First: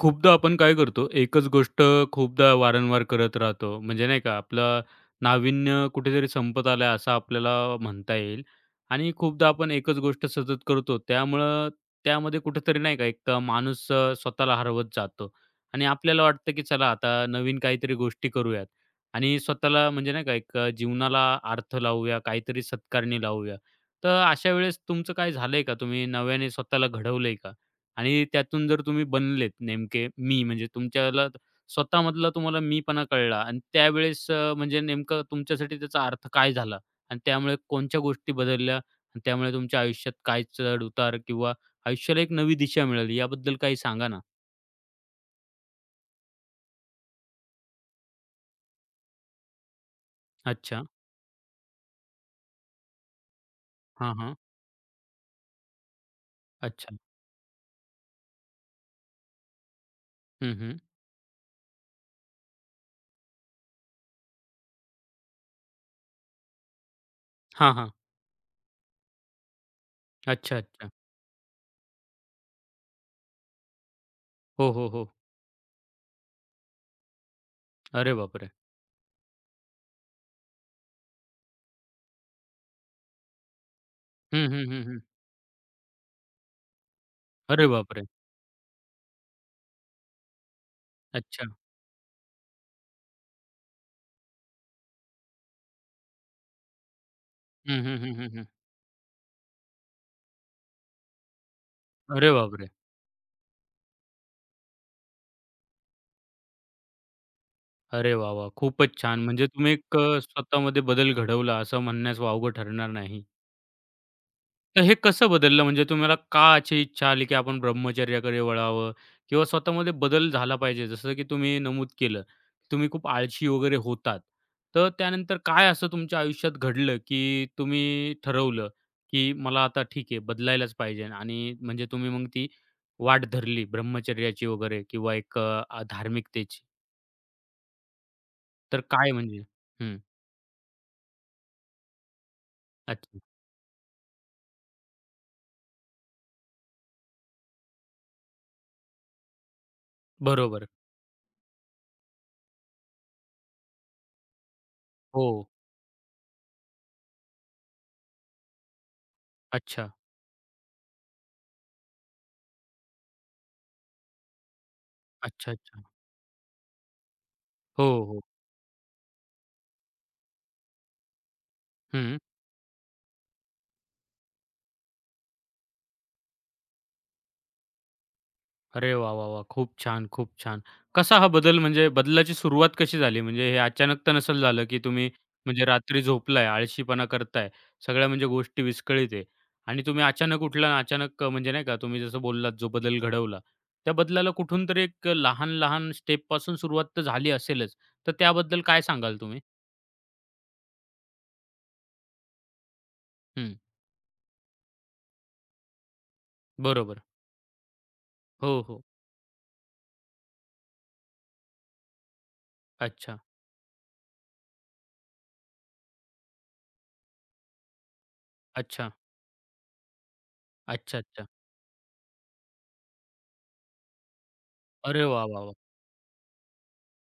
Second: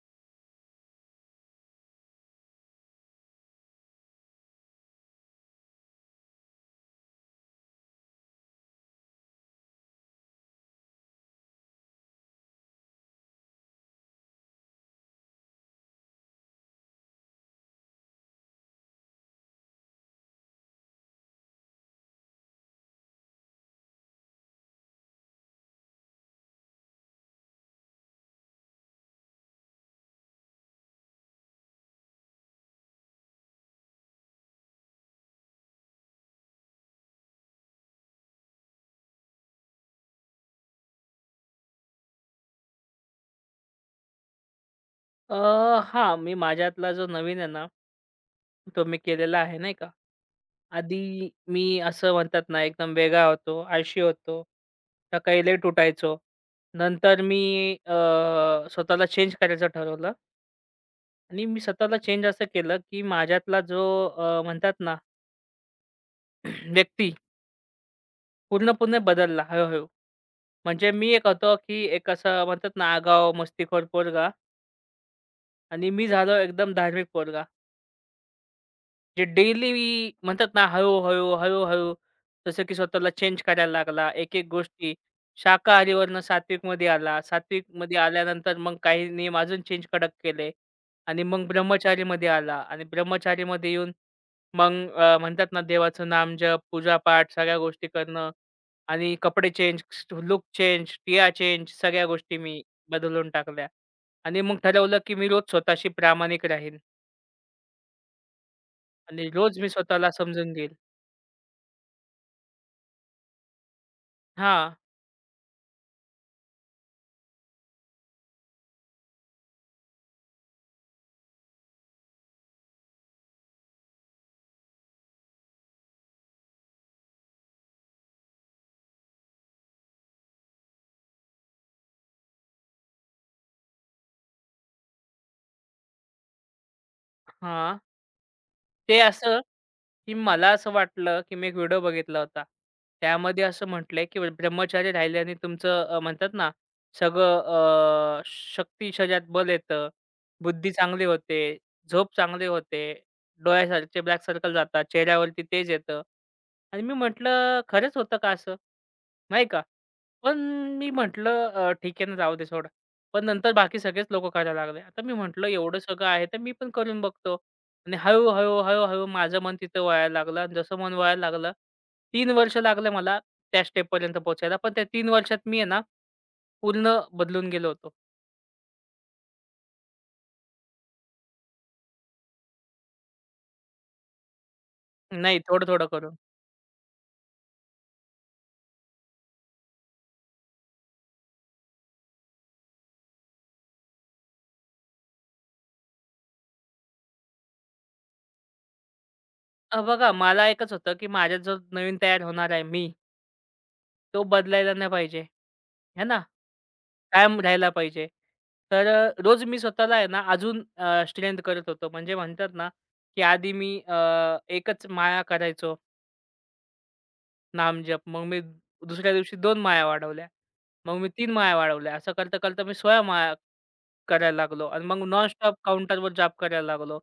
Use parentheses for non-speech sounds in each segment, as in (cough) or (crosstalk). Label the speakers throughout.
Speaker 1: खूपदा आपण काय करतो, एकच गोष्ट खूपदा वारंवार करत राहतो. म्हणजे नाही का, आपलं नाविन्य कुठेतरी संपत आलं आहे, असं आपल्याला म्हणता येईल. आणि खूपदा आपण एकच गोष्ट सतत करतो. त्यामुळं त्यामध्ये कुठेतरी नाही का, एक माणूस स्वतःला हरवत जातो. आणि आपल्याला वाटतं, की चला आता नवीन काहीतरी गोष्टी करूयात. आणि स्वतःला म्हणजे नाही का, एक जीवनाला अर्थ लावूया, काहीतरी सत्कारणी लावूया. तर अशा वेळेस तुमचं काय झालंय का? तुम्ही नव्याने स्वतःला घडवलंय का? आणि त्यातून जर तुम्ही बनलेत नेमके मी, म्हणजे तुमच्याला स्वतःमधला तुम्हाला मीपणा कळला आणि त्यावेळेस म्हणजे नेमकं तुमच्यासाठी त्याचा अर्थ काय झाला? आणि त्यामुळे कोणत्या गोष्टी बदलल्या आणि त्यामुळे तुमच्या आयुष्यात काय चढ-उतार किंवा आयुष्याला एक नवी दिशा मिळाली, याबद्दल काही सांगा ना?
Speaker 2: अ, हां, मी माझ्यातला जो नवीन आहे ना, तो मी केलेला आहे, नाही का.
Speaker 1: अच्छा.
Speaker 2: आधी मी असं म्हणतात ना, एकदम वेगळा होतो, आळशी
Speaker 1: हां, हां.
Speaker 2: होतो, सकाळी लेट उठायचो.
Speaker 1: अच्छा.
Speaker 2: नंतर मी अ, स्वतःला चेंज करायचं ठरवलं
Speaker 1: हं, हं.
Speaker 2: आणि मी स्वतःला चेंज असं केलं, की माझ्यातला जो म्हणतात ना, (clears throat) व्यक्ती
Speaker 1: हां, हां.
Speaker 2: पूर्णपणे बदलला हळू.
Speaker 1: अच्छा,
Speaker 2: म्हणजे
Speaker 1: अच्छा.
Speaker 2: मी एक होतो, की एक असं म्हणतात ना, आगाऊ मस्तीखोर पोरगा
Speaker 1: हो, हो, हो.
Speaker 2: आणि मी झालो एकदम धार्मिक पोरगा.
Speaker 1: अरे बापरे!
Speaker 2: जे डेली म्हणतात ना, हळू-हळू, हळू-हळू जसं की स्वतःला चेंज करायला लागला. एक-एक
Speaker 1: हं, हं, हं,
Speaker 2: गोष्टी
Speaker 1: हं.
Speaker 2: शाकाहारीवरनं सात्विकमध्ये आला.
Speaker 1: अरे
Speaker 2: सात्विकमध्ये
Speaker 1: बापरे!
Speaker 2: आल्यानंतर मग काही नियम अजून चेंज कडक केले आणि
Speaker 1: अच्छा.
Speaker 2: मग ब्रह्मचारीमध्ये आला आणि ब्रह्मचारीमध्ये येऊन मग म्हणतात ना, देवाचं नामजप, पूजापाठ सगळ्या
Speaker 1: हं,
Speaker 2: गोष्टी
Speaker 1: हं, हं,
Speaker 2: करणं
Speaker 1: हं, हं.
Speaker 2: आणि कपडे चेंज, लूक चेंज, टिया चेंज सगळ्या
Speaker 1: अरे
Speaker 2: गोष्टी मी
Speaker 1: बापरे!
Speaker 2: बदलून टाकल्या आणि मग ठरवलं, की मी रोज स्वतःशी प्रामाणिक राहीन
Speaker 1: अरे वाह, वाह! खूपच छान.
Speaker 2: आणि
Speaker 1: म्हणजे
Speaker 2: रोज मी
Speaker 1: तुम्ही एक
Speaker 2: स्वतःला समजून घेईल.
Speaker 1: स्वतःमध्ये बदल घडवला असं म्हणण्यास वावगं ठरणार नाही.
Speaker 2: हां,
Speaker 1: तर हे कसं बदललं म्हणजे तुम्हाला का अशी इच्छा आली, की आपण ब्रह्मचर्याकडे वळावं किंवा स्वतःमध्ये बदल झाला पाहिजे? जसं की तुम्ही नमूद केलं, तुम्ही खूप आळशी वगैरे होतात. तर त्यानंतर काय असं तुमच्या आयुष्यात घडलं, की तुम्ही ठरवलं, की मला आता ठीक आहे बदलायलाच पाहिजे आणि म्हणजे तुम्ही मग ती वाट धरली ब्रह्मचर्याची वगैरे किंवा एक धार्मिकतेची.
Speaker 2: हां.
Speaker 1: तर
Speaker 2: ते
Speaker 1: काय म्हणजे?
Speaker 2: असं,
Speaker 1: हं.
Speaker 2: की मला असं वाटलं, की मी एक व्हिडिओ बघितला होता.
Speaker 1: अच्छा.
Speaker 2: त्यामध्ये असं म्हटलंय, की ब्रह्मचारी राहिल्याने तुमचं म्हणतात ना, सगळं शक्ती शरीरात बल येतं,
Speaker 1: बरोबर.
Speaker 2: बुद्धी चांगली होते, झोप चांगली होते, डोळ्यासारखे ब्लॅक सर्कल जातात,
Speaker 1: हो.
Speaker 2: चेहऱ्यावरती तेज येतं आणि मी म्हटलं, "खरंच होतं का असं?" नाही का?
Speaker 1: अच्छा,
Speaker 2: पण मी म्हटलं ठीक आहे ना, जाऊ दे सोड. पण नंतर बाकी सगळेच लोकं करायला लागले. आता मी म्हटलं
Speaker 1: अच्छा,
Speaker 2: एवढं
Speaker 1: अच्छा.
Speaker 2: सगळं आहे तर मी पण करून बघतो.
Speaker 1: हो,
Speaker 2: आणि
Speaker 1: हो.
Speaker 2: हळू, हळू, माझं मन तिथं वळायला लागलं आणि जसं मन वळायला लागलं,
Speaker 1: हं.
Speaker 2: 3 वर्ष लागले मला त्या स्टेपपर्यंत पोहोचायला. पण त्या 3 वर्षात मी आहे ना, पूर्ण बदलून गेलो होतो.
Speaker 1: अरे वाह, वाह, वाह! खूप छान, खूप छान. कसा हा बदल म्हणजे बदलाची सुरुवात कशी झाली? म्हणजे हे अचानक तर नसेल झालं, की तुम्ही
Speaker 2: नाही,
Speaker 1: म्हणजे
Speaker 2: थोडं-थोडं
Speaker 1: रात्री
Speaker 2: करून.
Speaker 1: झोपलाय, आळशीपणा करताय, सगळ्या म्हणजे गोष्टी विस्कळीत आहे आणि तुम्ही अचानक उठला आणि अचानक म्हणजे नाही का तुम्ही जसं बोललात जो बदल घडवला. त्या बदलाला कुठून तरी एक लहान-लहान स्टेपपासून सुरुवात तर झाली असेलच. तर त्याबद्दल काय सांगाल तुम्ही?
Speaker 2: बघा मला एकच होतं, की माझ्यात जो नवीन तयार होणार आहे मी,
Speaker 1: हं.
Speaker 2: तो बदलायला नाही पाहिजे. आहे ना?
Speaker 1: बरोबर.
Speaker 2: कायम राहायला पाहिजे.
Speaker 1: हो, हो.
Speaker 2: तर रोज मी स्वतःला आहे ना अजून स्ट्रेंथ करत होतो. म्हणजे म्हणतात ना,
Speaker 1: अच्छा,
Speaker 2: की आधी मी एकच माया करायचो. नामजप. मग मी
Speaker 1: अच्छा,
Speaker 2: दुसऱ्या दिवशी 2 माळ्या वाढवल्या. मग
Speaker 1: अच्छा,
Speaker 2: मी
Speaker 1: अच्छा.
Speaker 2: 3 माळ्या वाढवल्या. असं करता-करता मी 16 माळा करायला लागलो आणि मग
Speaker 1: अरे वाह, वाह,
Speaker 2: नॉनस्टॉप
Speaker 1: वाह!
Speaker 2: काउंटरवर जाप करायला लागलो.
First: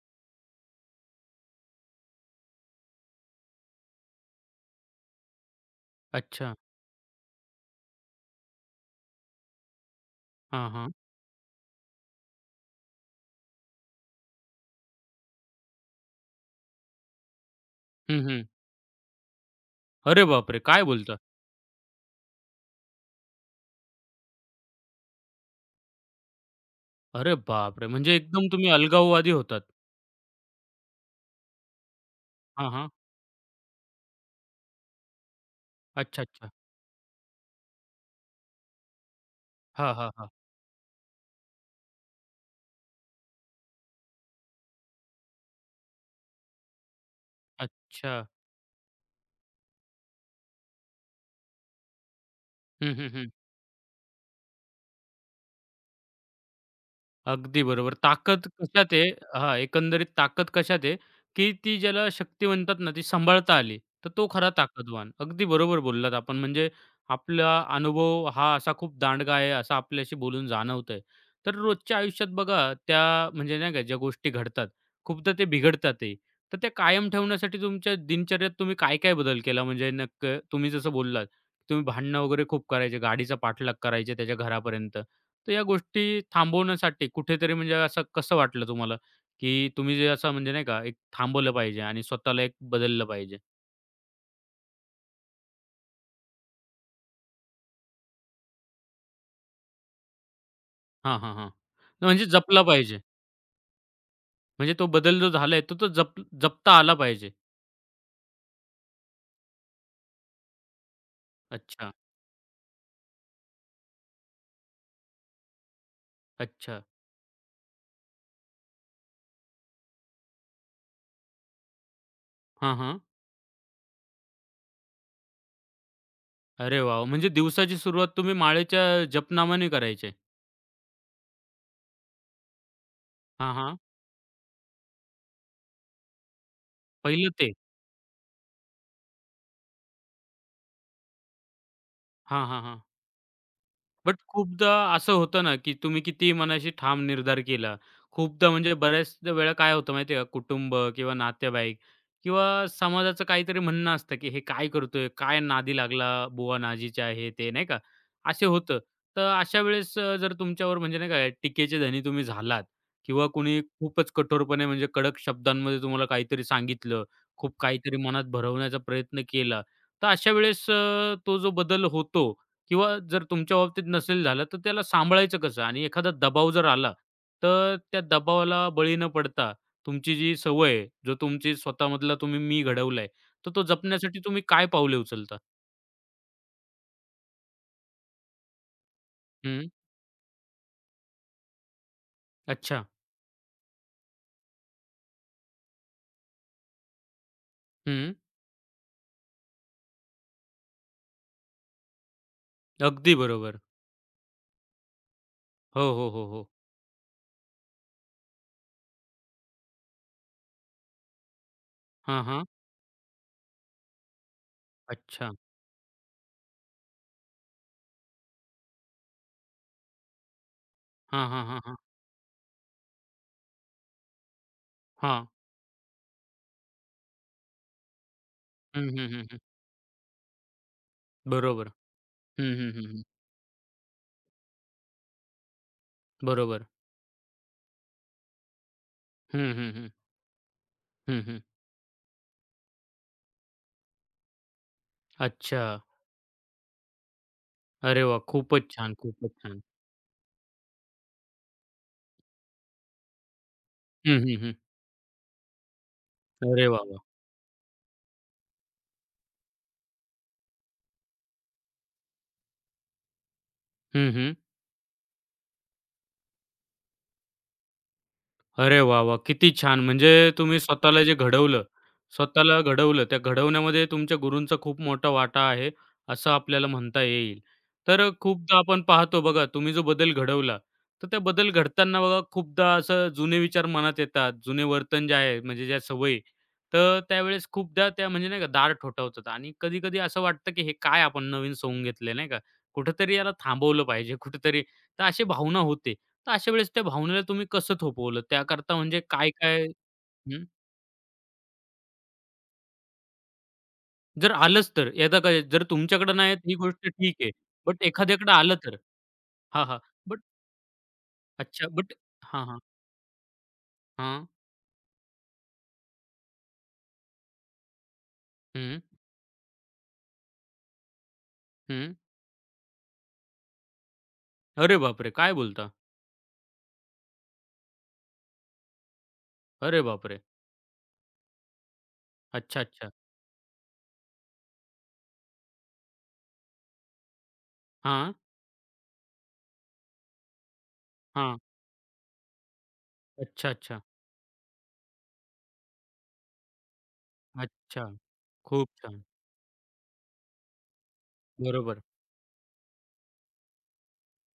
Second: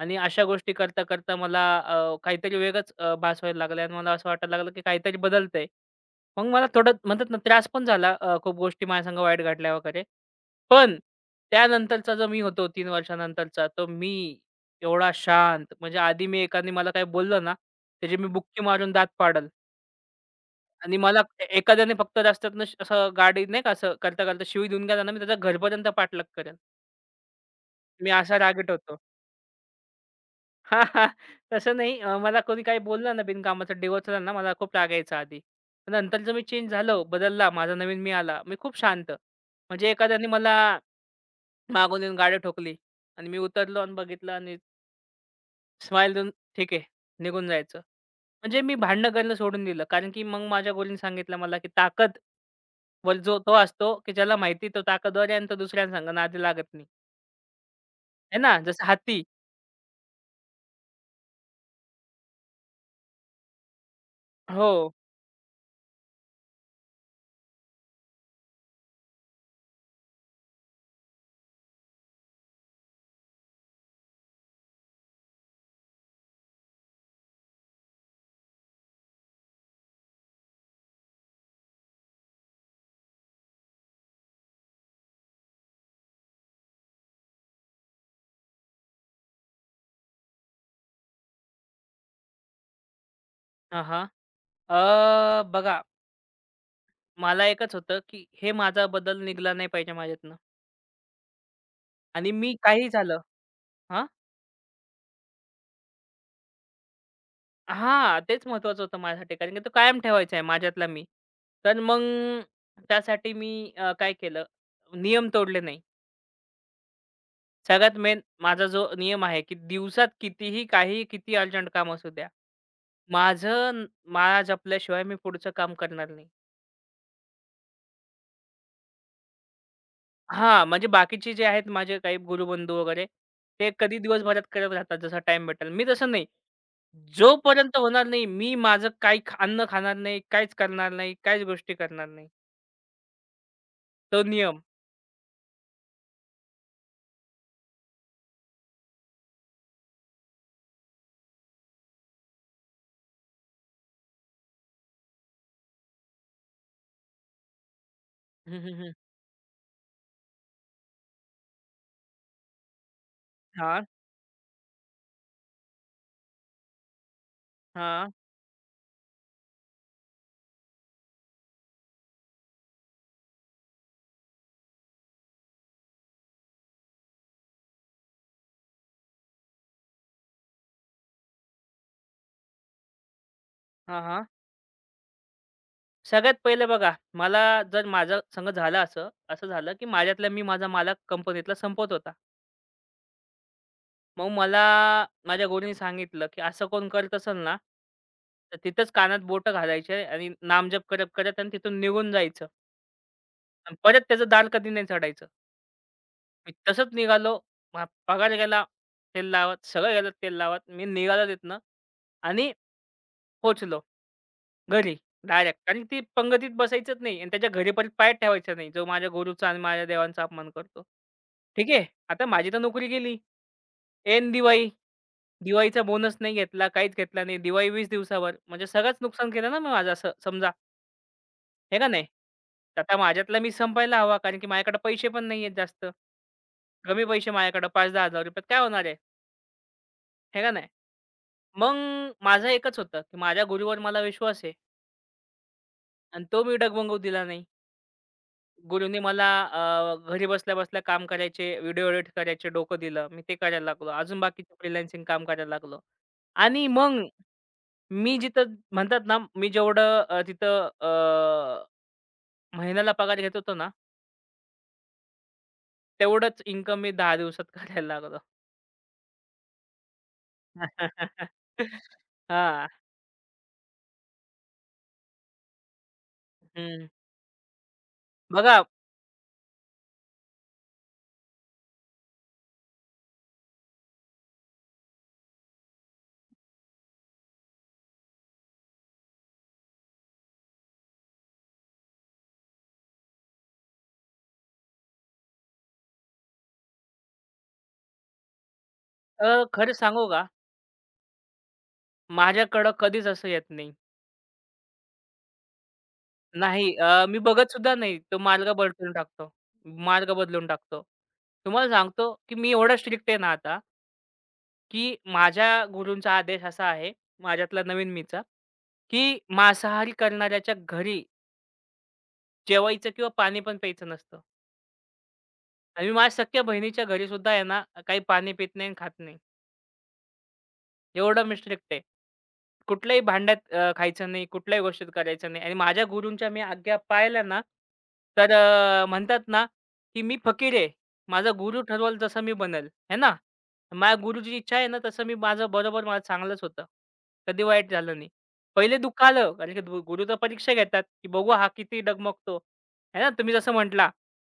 Speaker 2: आणि अशा गोष्टी करता-करता मला काहीतरी वेगळंच भास व्हायला लागलं आणि मला असं वाटायला लागलं, की काहीतरी बदलतंय. मग
Speaker 1: अच्छा.
Speaker 2: मला थोडं म्हणतात ना त्रास पण झाला. खूप गोष्टी माझ्यासंग वाईट घडल्या वगैरे.
Speaker 1: हां, हां.
Speaker 2: पण त्यानंतरचा जो मी होतो 3 वर्षानंतरचा, तो मी एवढा शांत. म्हणजे आधी मी एकाने मला काही बोललं ना, त्याची
Speaker 1: हं,
Speaker 2: मी
Speaker 1: हं.
Speaker 2: बुक्की मारून दात फाडेल.
Speaker 1: अरे बापरे! काय
Speaker 2: आणि
Speaker 1: बोलता?
Speaker 2: मला एखाद्याने फक्त रस्त्यातनं असं गाडी नाही का असं करता-करता शिवी देऊन गेला ना, मी त्याचा घरपर्यंत पाठलाग करेन.
Speaker 1: अरे बापरे!
Speaker 2: मी
Speaker 1: म्हणजे
Speaker 2: असा
Speaker 1: एकदम तुम्ही
Speaker 2: रागीट होतो.
Speaker 1: अलगाववादी होतात.
Speaker 2: (laughs) हां, हां. तसं नाही. मला कोणी
Speaker 1: हां,
Speaker 2: काही
Speaker 1: हां.
Speaker 2: बोललं ना बिनकामाचं डिवचलं ना, मला खूप राग यायचा आधी. पण
Speaker 1: अच्छा,
Speaker 2: नंतरचं मी
Speaker 1: अच्छा.
Speaker 2: चेंज झालो, बदलला, माझा नवीन मी आला. मी खूप शांत. म्हणजे
Speaker 1: हां, हां,
Speaker 2: एखाद्याने
Speaker 1: हां.
Speaker 2: मला मागून येऊन गाडी ठोकली आणि मी उतरलो आणि बघितलं आणि स्माईल देऊन ठीक आहे, निघून जायचं.
Speaker 1: अच्छा.
Speaker 2: म्हणजे मी भांडणं करणं सोडून दिलं. कारण की मग माझ्या गुरूंनी सांगितलं मला, की ताकद
Speaker 1: हं, हं,
Speaker 2: वर
Speaker 1: हं.
Speaker 2: जो तो असतो, की ज्याला माहिती तो ताकदवर आहे आणि तो दुसऱ्यांसंग नादी लागत नाही.
Speaker 1: अगदी बरोबर.
Speaker 2: आहे
Speaker 1: ताकद
Speaker 2: ना, जसं
Speaker 1: कशात आहे?
Speaker 2: हत्ती.
Speaker 1: हां, एकंदरीत ताकद कशात आहे, की ती ज्याला शक्ती म्हणतात ना, ती सांभाळता आली, तर तो खरा
Speaker 2: हो.
Speaker 1: ताकदवान. अगदी बरोबर बोललात आपण. म्हणजे आपला अनुभव हा असा खूप दांडगा आहे, असं आपल्याशी बोलून जाणवतंय. तर रोजच्या आयुष्यात बघा, त्या म्हणजे नाही का ज्या गोष्टी घडतात, खूपदा ते बिघडतातही. तर त्या कायम ठेवण्यासाठी तुमच्या दिनचर्येत तुम्ही काय-काय बदल केला? म्हणजे नक्क तुम्ही जसं बोललात, तुम्ही भांडणं वगैरे खूप करायचे, गाडीचा पाठलाग करायचे त्याच्या घरापर्यंत. तर या गोष्टी थांबवण्यासाठी कुठेतरी म्हणजे असं कसं वाटलं तुम्हाला, की तुम्ही जे असं म्हणजे नाही का एक थांबवलं पाहिजे आणि स्वतःला एक बदललं पाहिजे?
Speaker 2: हां, हां. बघा मला एकच होतं, की हे माझा बदल निघाला नाही पाहिजे माझ्यातनं
Speaker 1: हां, हां, हां. म्हणजे
Speaker 2: आणि मी
Speaker 1: जपला
Speaker 2: काही
Speaker 1: पाहिजे.
Speaker 2: झालं. हां?
Speaker 1: म्हणजे तो बदल जो झालाय तो तो जप जपता आला पाहिजे.
Speaker 2: हां, तेच महत्त्वाचं होतं माझ्यासाठी. कारण की तो कायम ठेवायचा आहे माझ्यातला मी. तर
Speaker 1: अच्छा,
Speaker 2: मग त्यासाठी मी काय केलं, नियम तोडले नाही.
Speaker 1: अच्छा.
Speaker 2: सगळ्यात मेन माझा जो नियम आहे, की दिवसात कितीही, काही किती अर्जंट काम असू द्या.
Speaker 1: हां, हां.
Speaker 2: माझं न माळा जपल्याशिवाय मी पुढचं काम करणार नाही.
Speaker 1: अरे वाह! म्हणजे दिवसाची सुरुवात तुम्ही माळेच्या जपनामाने करायचे.
Speaker 2: हां, म्हणजे बाकीचे जे आहेत माझे काही गुरुबंधू वगैरे,
Speaker 1: हां,
Speaker 2: ते
Speaker 1: हां.
Speaker 2: कधी दिवसभरात करत राहतात जसा टाइम भेटेल. मी तसं नाही.
Speaker 1: पहिलं ते.
Speaker 2: जोपर्यंत होणार नाही, मी माझं काही अन्न खाणार नाही, काहीच करणार नाही, काहीच गोष्टी करणार नाही.
Speaker 1: हां, हां, हां. बट
Speaker 2: तो नियम.
Speaker 1: खूपदा असं होतं ना, की तुम्ही किती मनाशी ठाम निर्धार केला. खूपदा म्हणजे बऱ्याचदा वेळा काय होतं माहिती आहे का, कुटुंब किंवा नातेवाईक किंवा समाजाचं काहीतरी म्हणणं असतं, की "हे काय करतोय? काय नादी लागला? बुवा नाजीच्या" हे ते नाही का? असे
Speaker 2: हं, हं,
Speaker 1: होतं.
Speaker 2: हं.
Speaker 1: तर अशा वेळेस जर तुमच्यावर म्हणजे नाही का टीकेचे धनी तुम्ही झालात किंवा कुणी
Speaker 2: हां,
Speaker 1: खूपच कठोरपणे म्हणजे कडक शब्दांमध्ये तुम्हाला काहीतरी सांगितलं, खूप काहीतरी
Speaker 2: हां.
Speaker 1: मनात भरवण्याचा प्रयत्न केला. तर अशा वेळेस तो जो बदल होतो किंवा जर तुमच्या बाबतीत नसेल झालं, तर त्याला सांभाळायचं कसं? आणि एखादा दबाव जर आला, तर त्या दबावाला बळी न पडता तुमची जी सवय आहे, जो तुमची स्वतःमधला तुम्ही मी घडवलाय, तर तो
Speaker 2: हां,
Speaker 1: जपण्यासाठी
Speaker 2: हां.
Speaker 1: तुम्ही काय पावले उचलता?
Speaker 2: सगळ्यात पहिले बघा, मला जर माझं संग झालं असं, असं
Speaker 1: हं.
Speaker 2: झालं, की माझ्यातला मी माझा मालक कंपनीतला संपवत होता.
Speaker 1: अच्छा.
Speaker 2: मग मला माझ्या गुरूनी सांगितलं, की असं कोण करत असेल ना,
Speaker 1: हं.
Speaker 2: तर तिथंच कानात बोटं घालायचे आणि नामजप करत, करत आणि तिथून निघून जायचं
Speaker 1: अगदी बरोबर.
Speaker 2: आणि परत त्याचं दार कधी नाही चढायचं.
Speaker 1: हो, हो, हो, हो.
Speaker 2: मी तसंच निघालो. मा पगार गेला तेल लावत, सगळं गेलं तेल लावत. मी निघालो तिथनं
Speaker 1: हां, हां.
Speaker 2: आणि पोहोचलो घरी
Speaker 1: अच्छा.
Speaker 2: डायरेक्ट. कारण ती पंगतीत बसायचंच नाही आणि त्याच्या घरी परत पाय ठेवायचा नाही, जो माझ्या गुरूचा आणि माझ्या देवांचा अपमान करतो.
Speaker 1: हां, हां, हां,
Speaker 2: ठीक
Speaker 1: हां.
Speaker 2: आहे. आता माझी तर नोकरी गेली. ऐन दिवाळी.
Speaker 1: हां.
Speaker 2: दिवाळीचा बोनस नाही घेतला, काहीच घेतला नाही. दिवाळी 20 दिवसावर. म्हणजे
Speaker 1: हं,
Speaker 2: सगळंच
Speaker 1: हं, हं,
Speaker 2: नुकसान
Speaker 1: हं.
Speaker 2: केलं ना मी माझं असं समजा,
Speaker 1: बरोबर.
Speaker 2: हे का नाही?
Speaker 1: हं, हं,
Speaker 2: तर
Speaker 1: हं,
Speaker 2: आता
Speaker 1: हं.
Speaker 2: माझ्यातला मी संपायला हवा कारण की माझ्याकडे पैसे पण नाही आहेत जास्त.
Speaker 1: बरोबर.
Speaker 2: कमी पैसे माझ्याकडे ₹5,000-10,000 काय होणार आहे?
Speaker 1: हं, हं, हं.
Speaker 2: हे का नाही?
Speaker 1: हं, हं.
Speaker 2: मग माझं एकच होतं, की माझ्या गुरूवर मला विश्वास आहे
Speaker 1: अच्छा.
Speaker 2: आणि तो मी डगमगू दिला नाही.
Speaker 1: अरे वाह! खूपच छान,
Speaker 2: गुरुने मला
Speaker 1: खूपच छान.
Speaker 2: घरी बसल्या-बसल्या काम करायचे, व्हिडिओ एडिट करायचे डोकं दिलं. मी ते करायला लागलो. अजून
Speaker 1: हं, हं, हं.
Speaker 2: बाकीचे फ्रीलान्सिंग काम करायला लागलो. आणि
Speaker 1: अरे वाह, वाह!
Speaker 2: मग मी जिथं म्हणतात ना, मी जेवढं तिथं महिन्याला पगार घेत होतो ना,
Speaker 1: हं, हं.
Speaker 2: तेवढंच इन्कम मी 10 दिवसात करायला लागलो.
Speaker 1: अरे वाह, वाह! किती छान! म्हणजे तुम्ही स्वतःला जे
Speaker 2: (laughs)
Speaker 1: घडवलं, स्वतःला
Speaker 2: हां.
Speaker 1: घडवलं, त्या घडवण्यामध्ये तुमच्या गुरूंचा खूप मोठा वाटा आहे, असं आपल्याला
Speaker 2: हं.
Speaker 1: म्हणता येईल. तर खूपदा
Speaker 2: बघा.
Speaker 1: आपण पाहतो बघा, तुम्ही जो बदल घडवला, तर त्या बदल घडताना बघा खूपदा असं जुने विचार मनात येतात, जुने वर्तन जे आहे, म्हणजे ज्या सवयी, तर त्यावेळेस खूपदा त्या म्हणजे नाही का दार ठोठावतात आणि कधी-कधी असं वाटतं, की हे काय आपण नवीन सोंग घेतले, नाही का? कुठेतरी याला थांबवलं पाहिजे, कुठेतरी तर अशी भावना होते. तर अशा वेळेस त्या भावनेला तुम्ही कसं थोपवलं? त्याकरता म्हणजे काय-काय
Speaker 2: खरं सांगू का?
Speaker 1: हं,
Speaker 2: माझ्याकडं कधीच असं येत नाही.
Speaker 1: जर आलंच तर एकदा काय जर तुमच्याकडं नाही येत ही
Speaker 2: नाही,
Speaker 1: गोष्ट ठीक
Speaker 2: मी
Speaker 1: आहे.
Speaker 2: बघत सुद्धा
Speaker 1: बट
Speaker 2: नाही. तो
Speaker 1: एखाद्याकडे
Speaker 2: मार्ग
Speaker 1: आलं तर?
Speaker 2: बदलून टाकतो.
Speaker 1: हां, हां.
Speaker 2: मार्ग
Speaker 1: बट
Speaker 2: बदलून टाकतो. तुम्हाला
Speaker 1: अच्छा बट
Speaker 2: सांगतो, की
Speaker 1: हां,
Speaker 2: मी
Speaker 1: हां.
Speaker 2: एवढा स्ट्रिक्ट आहे ना आता,
Speaker 1: हां.
Speaker 2: की माझ्या गुरूंचा आदेश असा आहे, माझ्यातला नवीन मीचा,
Speaker 1: हं,
Speaker 2: की मांसाहारी करणाऱ्याच्या घरी
Speaker 1: हं.
Speaker 2: जेवायचं किंवा पाणी पण प्यायचं नसतं.
Speaker 1: अरे बापरे! काय बोलता?
Speaker 2: आणि मी माझ्या सख्ख्या बहिणीच्या घरी सुद्धा आहे ना, काही पाणी पित नाही आणि खात नाही.
Speaker 1: अरे बापरे!
Speaker 2: एवढं मी स्ट्रिक्ट आहे.
Speaker 1: अच्छा, अच्छा.
Speaker 2: कुठल्याही भांड्यात खायचं नाही, कुठल्याही गोष्टीत करायचं नाही आणि माझ्या गुरूंच्या मी आज्ञा पाळल्या ना,
Speaker 1: हां,
Speaker 2: तर म्हणतात ना, की मी फकीर आहे. माझा
Speaker 1: हां.
Speaker 2: गुरु ठरवल जसं मी बनेल, है ना.
Speaker 1: अच्छा, अच्छा.
Speaker 2: माझ्या गुरुची इच्छा आहे ना, तसं मी माझं बरोबर माझं चांगलंच होतं. कधी वाईट
Speaker 1: अच्छा.
Speaker 2: झालं नाही.
Speaker 1: खूप
Speaker 2: पहिले दुःख
Speaker 1: छान.
Speaker 2: आलं कारण की गुरु तर परीक्षा घेतात, की बघू हा
Speaker 1: बरोबर.
Speaker 2: किती डगमगतो. आहे ना, तुम्ही जसं म्हटला,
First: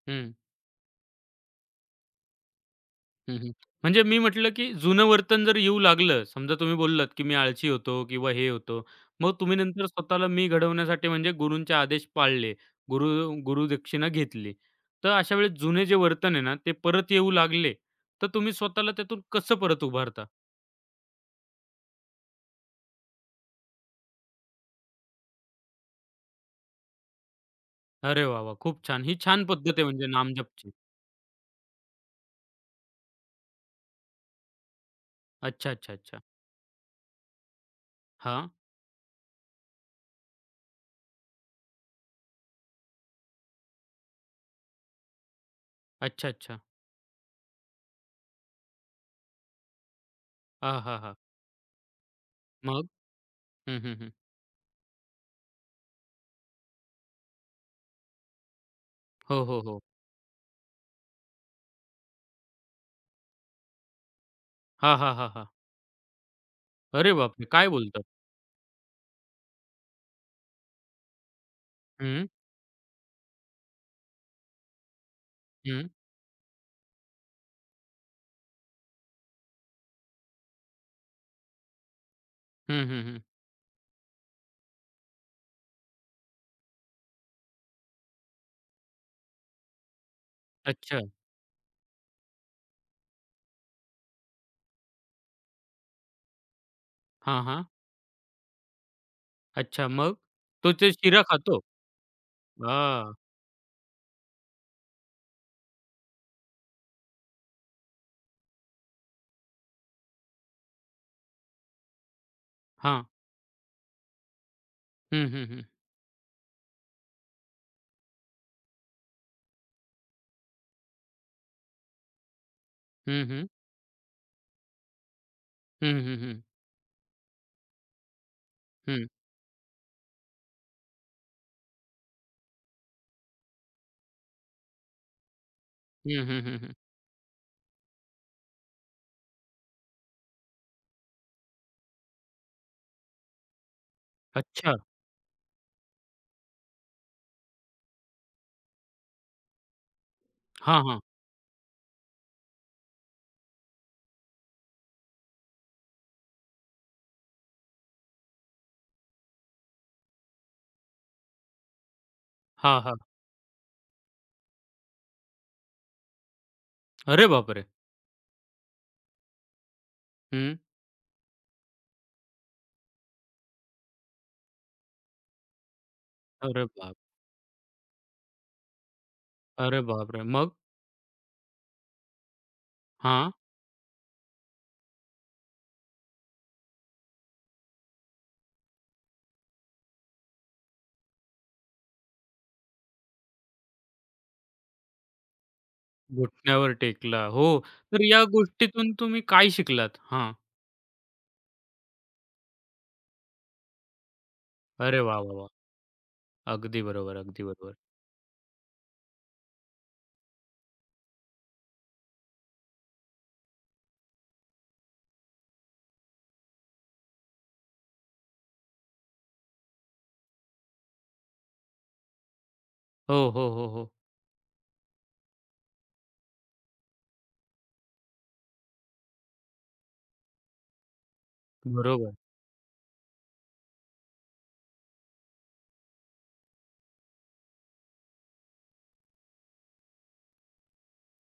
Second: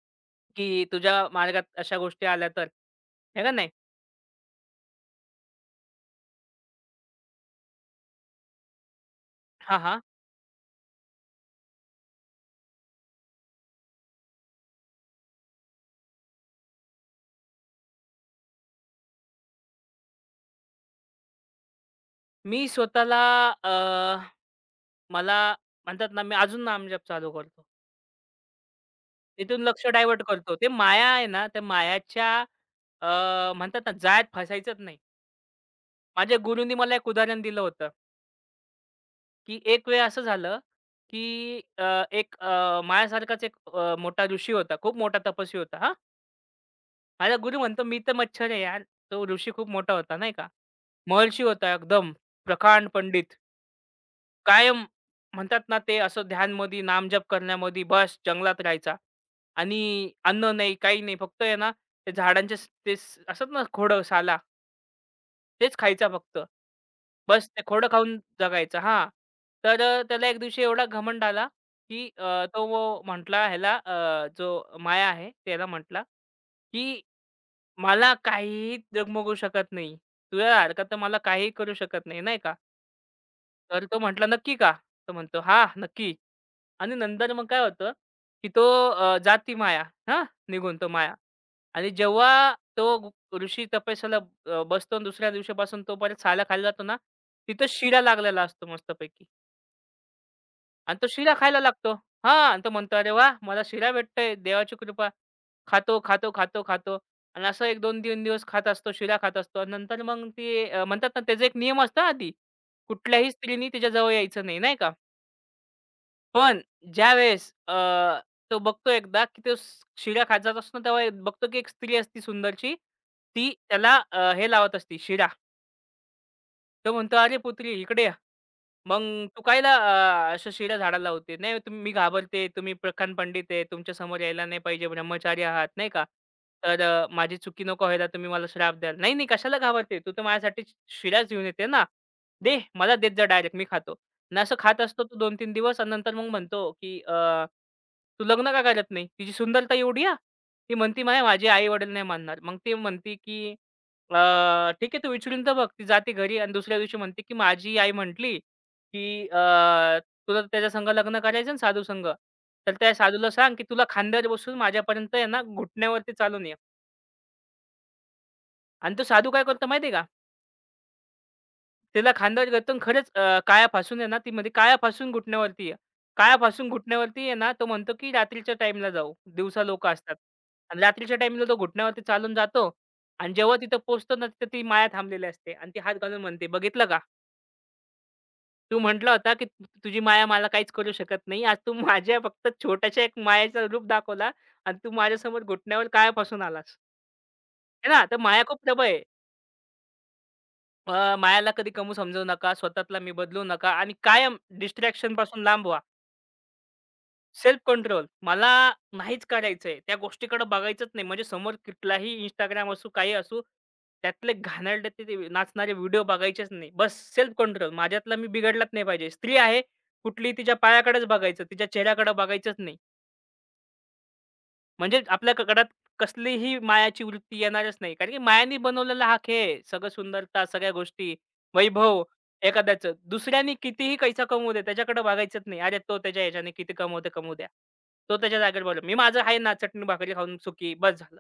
Speaker 1: हं.
Speaker 2: की तुझ्या मार्गात अशा गोष्टी आल्या तर.
Speaker 1: हं,
Speaker 2: आहे का
Speaker 1: हं.
Speaker 2: नाही?
Speaker 1: म्हणजे मी म्हटलं, की जुनं वर्तन जर येऊ लागलं, समजा तुम्ही बोललात, की मी आळशी होतो किंवा हे होतो. मग तुम्ही
Speaker 2: हां,
Speaker 1: नंतर
Speaker 2: हां.
Speaker 1: स्वतःला मी घडवण्यासाठी म्हणजे गुरूंचे आदेश पाळले, गुरु गुरुदक्षिणा घेतली. तर अशा वेळेस जुने जे वर्तन आहे ना, ते परत येऊ लागले, तर तुम्ही स्वतःला त्यातून कसं परत उभारता?
Speaker 2: मी स्वतःला मला म्हणतात ना, मी अजून नामजप चालू करतो.
Speaker 1: अरे वाह, वाह! खूप छान. ही छान
Speaker 2: तिथून
Speaker 1: पद्धत आहे
Speaker 2: लक्ष
Speaker 1: म्हणजे
Speaker 2: डायव्हर्ट करतो. ते
Speaker 1: नामजपची.
Speaker 2: माया आहे ना, त्या मायाच्या म्हणतात ना, जाळ्यात फसायचंच नाही.
Speaker 1: अच्छा, अच्छा, अच्छा.
Speaker 2: माझ्या गुरूंनी मला एक उदाहरण दिलं होतं,
Speaker 1: हां.
Speaker 2: की एक वेळ असं झालं, की एक माझ्यासारखाच एक मोठा ऋषी होता. खूप मोठा तपस्वी होता हां.
Speaker 1: अच्छा, अच्छा.
Speaker 2: माझा गुरु म्हणतो, "मी तर मच्छर आहे यार." तो ऋषी खूप मोठा होता नाही का.
Speaker 1: हां, हां, हां.
Speaker 2: महर्षी होता एकदम,
Speaker 1: मग?
Speaker 2: प्रकांड पंडित.
Speaker 1: हं, हं, हं.
Speaker 2: कायम म्हणतात ना, ते असं ध्यानमध्ये, नामजप करण्यामध्ये बस जंगलात राहायचा
Speaker 1: हो, हो, हो.
Speaker 2: आणि अन्न नाही, काही नाही. फक्त आहे ना, ते झाडांचे ते असतात ना, खोडं, साला
Speaker 1: हां, हां, हां, हां.
Speaker 2: तेच खायचा फक्त.
Speaker 1: अरे बापरे!
Speaker 2: बस ते
Speaker 1: काय
Speaker 2: खोडं
Speaker 1: बोलता?
Speaker 2: खाऊन जगायचं हां. तर त्याला एक दिवशी एवढा घमंड आला, की
Speaker 1: हं,
Speaker 2: तो म्हटला ह्याला जो माया आहे, त्याला
Speaker 1: हं.
Speaker 2: म्हटला, की "मला काहीही डगमगू शकत नाही. तुझ्या सारखं मला काहीही करू शकत नाही." नाही का?
Speaker 1: हं, हं, हं.
Speaker 2: तर तो म्हटला, "नक्की का?" तो म्हणतो, "हां, नक्की." आणि नंतर मग काय होतं, की तो जाती माया हां, निघून तो
Speaker 1: अच्छा.
Speaker 2: माया. आणि जेव्हा तो ऋषी तपस्याला बसतो आणि दुसऱ्या दिवशीपासून तो परत साला खायला जातो ना,
Speaker 1: हा हां.
Speaker 2: तिथं शिरा लागलेला असतो मस्तपैकी
Speaker 1: अच्छा मग? तो ते
Speaker 2: आणि तो
Speaker 1: शिरा
Speaker 2: शिरा खायला
Speaker 1: खातो?
Speaker 2: लागतो. हां, आणि तो म्हणतो, "अरे
Speaker 1: हां,
Speaker 2: वाह! मला शिरा भेटतोय, देवाची कृपा." खातो, खातो, खातो, खातो आणि असं 1-2-3 दिवस खात असतो, शिरा खात असतो आणि नंतर मग ते म्हणतात ना, त्याचा एक नियम असतो आधी.
Speaker 1: हां.
Speaker 2: कुठल्याही स्त्रीनी त्याच्याजवळ यायचं नाही, नाही का?
Speaker 1: हं, हं, हं.
Speaker 2: पण ज्यावेळेस तो बघतो एकदा, की तो शिरा खात जात असतो ना, तेव्हा एक बघतो की एक स्त्री असती सुंदरची.
Speaker 1: हं, हं.
Speaker 2: ती त्याला हे लावत असती शिरा.
Speaker 1: हं, हं, हं.
Speaker 2: तो म्हणतो, "अरे पुत्री इकडे या." मग,
Speaker 1: हं.
Speaker 2: "तू कायला अशा शिड्या झाडाला लावते?" "नाही तुम्ही मी घाबरते. तुम्ही प्रखान पंडित आहे. तुमच्या समोर यायला नाही पाहिजे. ब्रह्मचारी आहात." नाही का?
Speaker 1: हं, हं, हं,
Speaker 2: "तर माझी चुकी नको व्हायला. तुम्ही मला श्राप द्याल." "नाही, नाही कशाला घाबरते? तू तर माझ्यासाठी शिऱ्याच घेऊन येते ना. दे मला देत जा डायरेक्ट मी खातो." आणि असं
Speaker 1: अच्छा.
Speaker 2: खात असतो तो 2-3 दिवस आणि नंतर मग म्हणतो, की "तू लग्न का करत नाही? तिची सुंदरता एवढी आहे?" ती
Speaker 1: हां, हां.
Speaker 2: म्हणती, "नाही माझे आई-वडील नाही मानणार." मग ती म्हणती, की ठीक आहे तू विचारून तर बघ. ती जाते घरी आणि दुसऱ्या दिवशी म्हणते, की माझी आई म्हटली, की "तुला त्याच्या संग लग्न करायचं ना साधू संग, तर
Speaker 1: हां,
Speaker 2: त्या
Speaker 1: हां.
Speaker 2: साधूला सांग, की तुला खांद्यावर बसून माझ्यापर्यंत आहे ना घुटण्यावरती चालून ये."
Speaker 1: अरे बापरे!
Speaker 2: आणि तो साधू काय करतो माहिती आहे का?
Speaker 1: हं.
Speaker 2: तिला खांद्यावर घेतो खरंच. काया फासून आहे ना, ती म्हणते, "काया फासून घुटण्यावरती ये." काया
Speaker 1: अरे
Speaker 2: फासून
Speaker 1: बाप
Speaker 2: घुटण्यावरती आहे ना, तो म्हणतो, की रात्रीच्या टाईमला जाऊ. दिवसा
Speaker 1: अरे
Speaker 2: लोकं असतात.
Speaker 1: बापरे! मग?
Speaker 2: आणि रात्रीच्या टाईमला तो घुटण्यावरती चालून जातो
Speaker 1: हां.
Speaker 2: आणि जेव्हा तिथं पोहोचतो ना, तिथं ती माया थांबलेली असते आणि ती हात घालून म्हणते, "बघितलं का? तू म्हटला होता, की तुझी माया मला काहीच करू शकत नाही. आज तू माझ्या फक्त छोट्याशा एक मायेचं रूप दाखवला आणि तू माझ्यासमोर घुटण्यावर काय फसून
Speaker 1: घुटण्यावर
Speaker 2: आलास.
Speaker 1: टेकला. हो.
Speaker 2: आहे
Speaker 1: तर
Speaker 2: ना? तर
Speaker 1: या
Speaker 2: माया खूप प्रबळ
Speaker 1: गोष्टीतून
Speaker 2: आहे."
Speaker 1: तुम्ही काय शिकलात? हां.
Speaker 2: मायाला कधी कमी समजू नका, स्वतःला मी बदलू नका आणि कायम
Speaker 1: अरे वाह, वाह,
Speaker 2: डिस्ट्रॅक्शनपासून
Speaker 1: वाह!
Speaker 2: लांब व्हा.
Speaker 1: अगदी बरोबर, अगदी
Speaker 2: सेल्फ
Speaker 1: बरोबर.
Speaker 2: कंट्रोल. मला नाहीच करायचंय. त्या गोष्टीकडे बघायचंच नाही. म्हणजे समोर कुठलाही Instagram असू, काही असू, त्यातले घाणेरडे ते ते नाचणारे व्हिडिओ बघायचेच नाही. बस सेल्फ कंट्रोल. माझ्यातला मी बिघडलाच नाही पाहिजे. स्त्री आहे कुठली तिच्या पायाकडेच बघायचं, तिच्या चेहऱ्याकडे बघायचंच नाही.
Speaker 1: हो, हो, हो, हो.
Speaker 2: म्हणजे आपल्याकडे कसलीही मायाची वृत्ती येणारच नाही. कारण की मायाने बनवलेला हा खेळ आहे. सगळं सुंदरता, सगळ्या गोष्टी, वैभव
Speaker 1: बरोबर.
Speaker 2: एखाद्याचं. दुसऱ्याने कितीही पैसा कमवू दे, त्याच्याकडे बघायचंच नाही. अरे, तो त्याच्या ह्याच्याने किती कमवतो कमवू द्या. तो त्याच्या जागेवर बोलेल. मी माझं आहे ना, चटणी भाकरी खाऊन सुखी बस झालं.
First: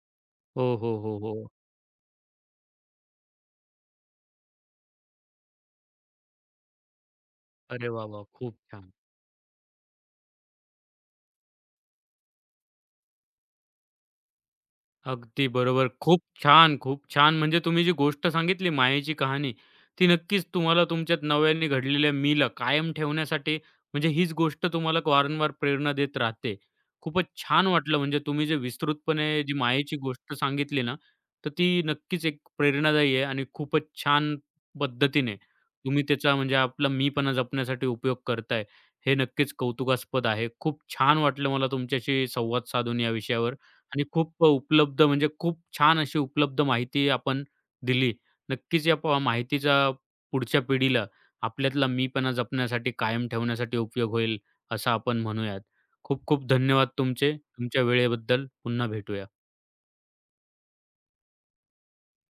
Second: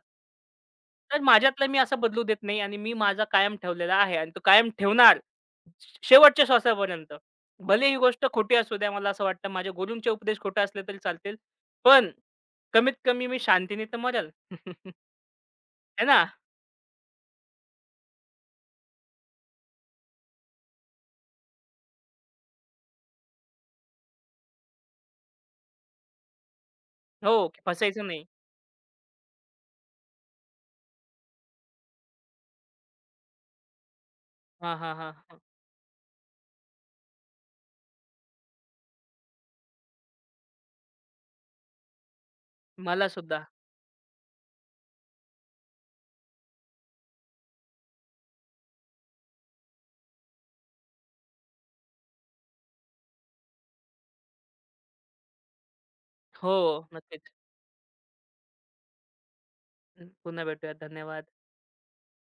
Speaker 1: हो, हो, हो,
Speaker 2: तर
Speaker 1: हो.
Speaker 2: माझ्यातलं मी असं बदलू देत नाही आणि मी माझा कायम ठेवलेला आहे आणि तो कायम ठेवणार शेवटच्या श्वासापर्यंत. भले
Speaker 1: अरे
Speaker 2: ही
Speaker 1: वाह, वाह!
Speaker 2: गोष्ट खोटी
Speaker 1: खूप
Speaker 2: असू द्या,
Speaker 1: छान.
Speaker 2: मला असं वाटतं माझ्या गुरूंचे उपदेश खोटे असले तरी चालतील. पण कमीत कमी मी शांतीने तर मरेल. आहे (laughs)
Speaker 1: अगदी बरोबर.
Speaker 2: ना?
Speaker 1: खूप छान, खूप छान. म्हणजे तुम्ही जी गोष्ट सांगितली मायेची कहाणी, ती नक्कीच तुम्हाला तुमच्यात नव्याने घडलेल्या मीला कायम ठेवण्यासाठी म्हणजे हीच गोष्ट तुम्हाला वारंवार प्रेरणा देत राहते. खूपच
Speaker 2: हो, की
Speaker 1: छान वाटलं
Speaker 2: फसायचं
Speaker 1: म्हणजे
Speaker 2: नाही.
Speaker 1: तुम्ही जे विस्तृतपणे जी मायेची गोष्ट सांगितली ना, तर ती नक्कीच एक प्रेरणादायी आहे आणि खूपच छान
Speaker 2: हां, हां, हां,
Speaker 1: पद्धतीने
Speaker 2: हां.
Speaker 1: तुम्ही त्याचा म्हणजे आपला मीपणा जपण्यासाठी उपयोग करताय. हे नक्कीच कौतुकास्पद आहे. खूप छान वाटलं मला तुमच्याशी संवाद साधून
Speaker 2: मला
Speaker 1: या
Speaker 2: सुद्धा.
Speaker 1: विषयावर. आणि खूप उपलब्ध म्हणजे खूप छान अशी उपलब्ध माहिती आपण दिली. नक्कीच या प माहितीचा पुढच्या पिढीला आपल्यातला मीपणा जपण्यासाठी, कायम ठेवण्यासाठी उपयोग होईल असं आपण म्हणूयात. खूप खूप
Speaker 2: हो,
Speaker 1: धन्यवाद
Speaker 2: नक्कीच.
Speaker 1: तुमचे. तुमच्या वेळेबद्दल. पुन्हा भेटूया.
Speaker 2: पुन्हा भेटूया. धन्यवाद.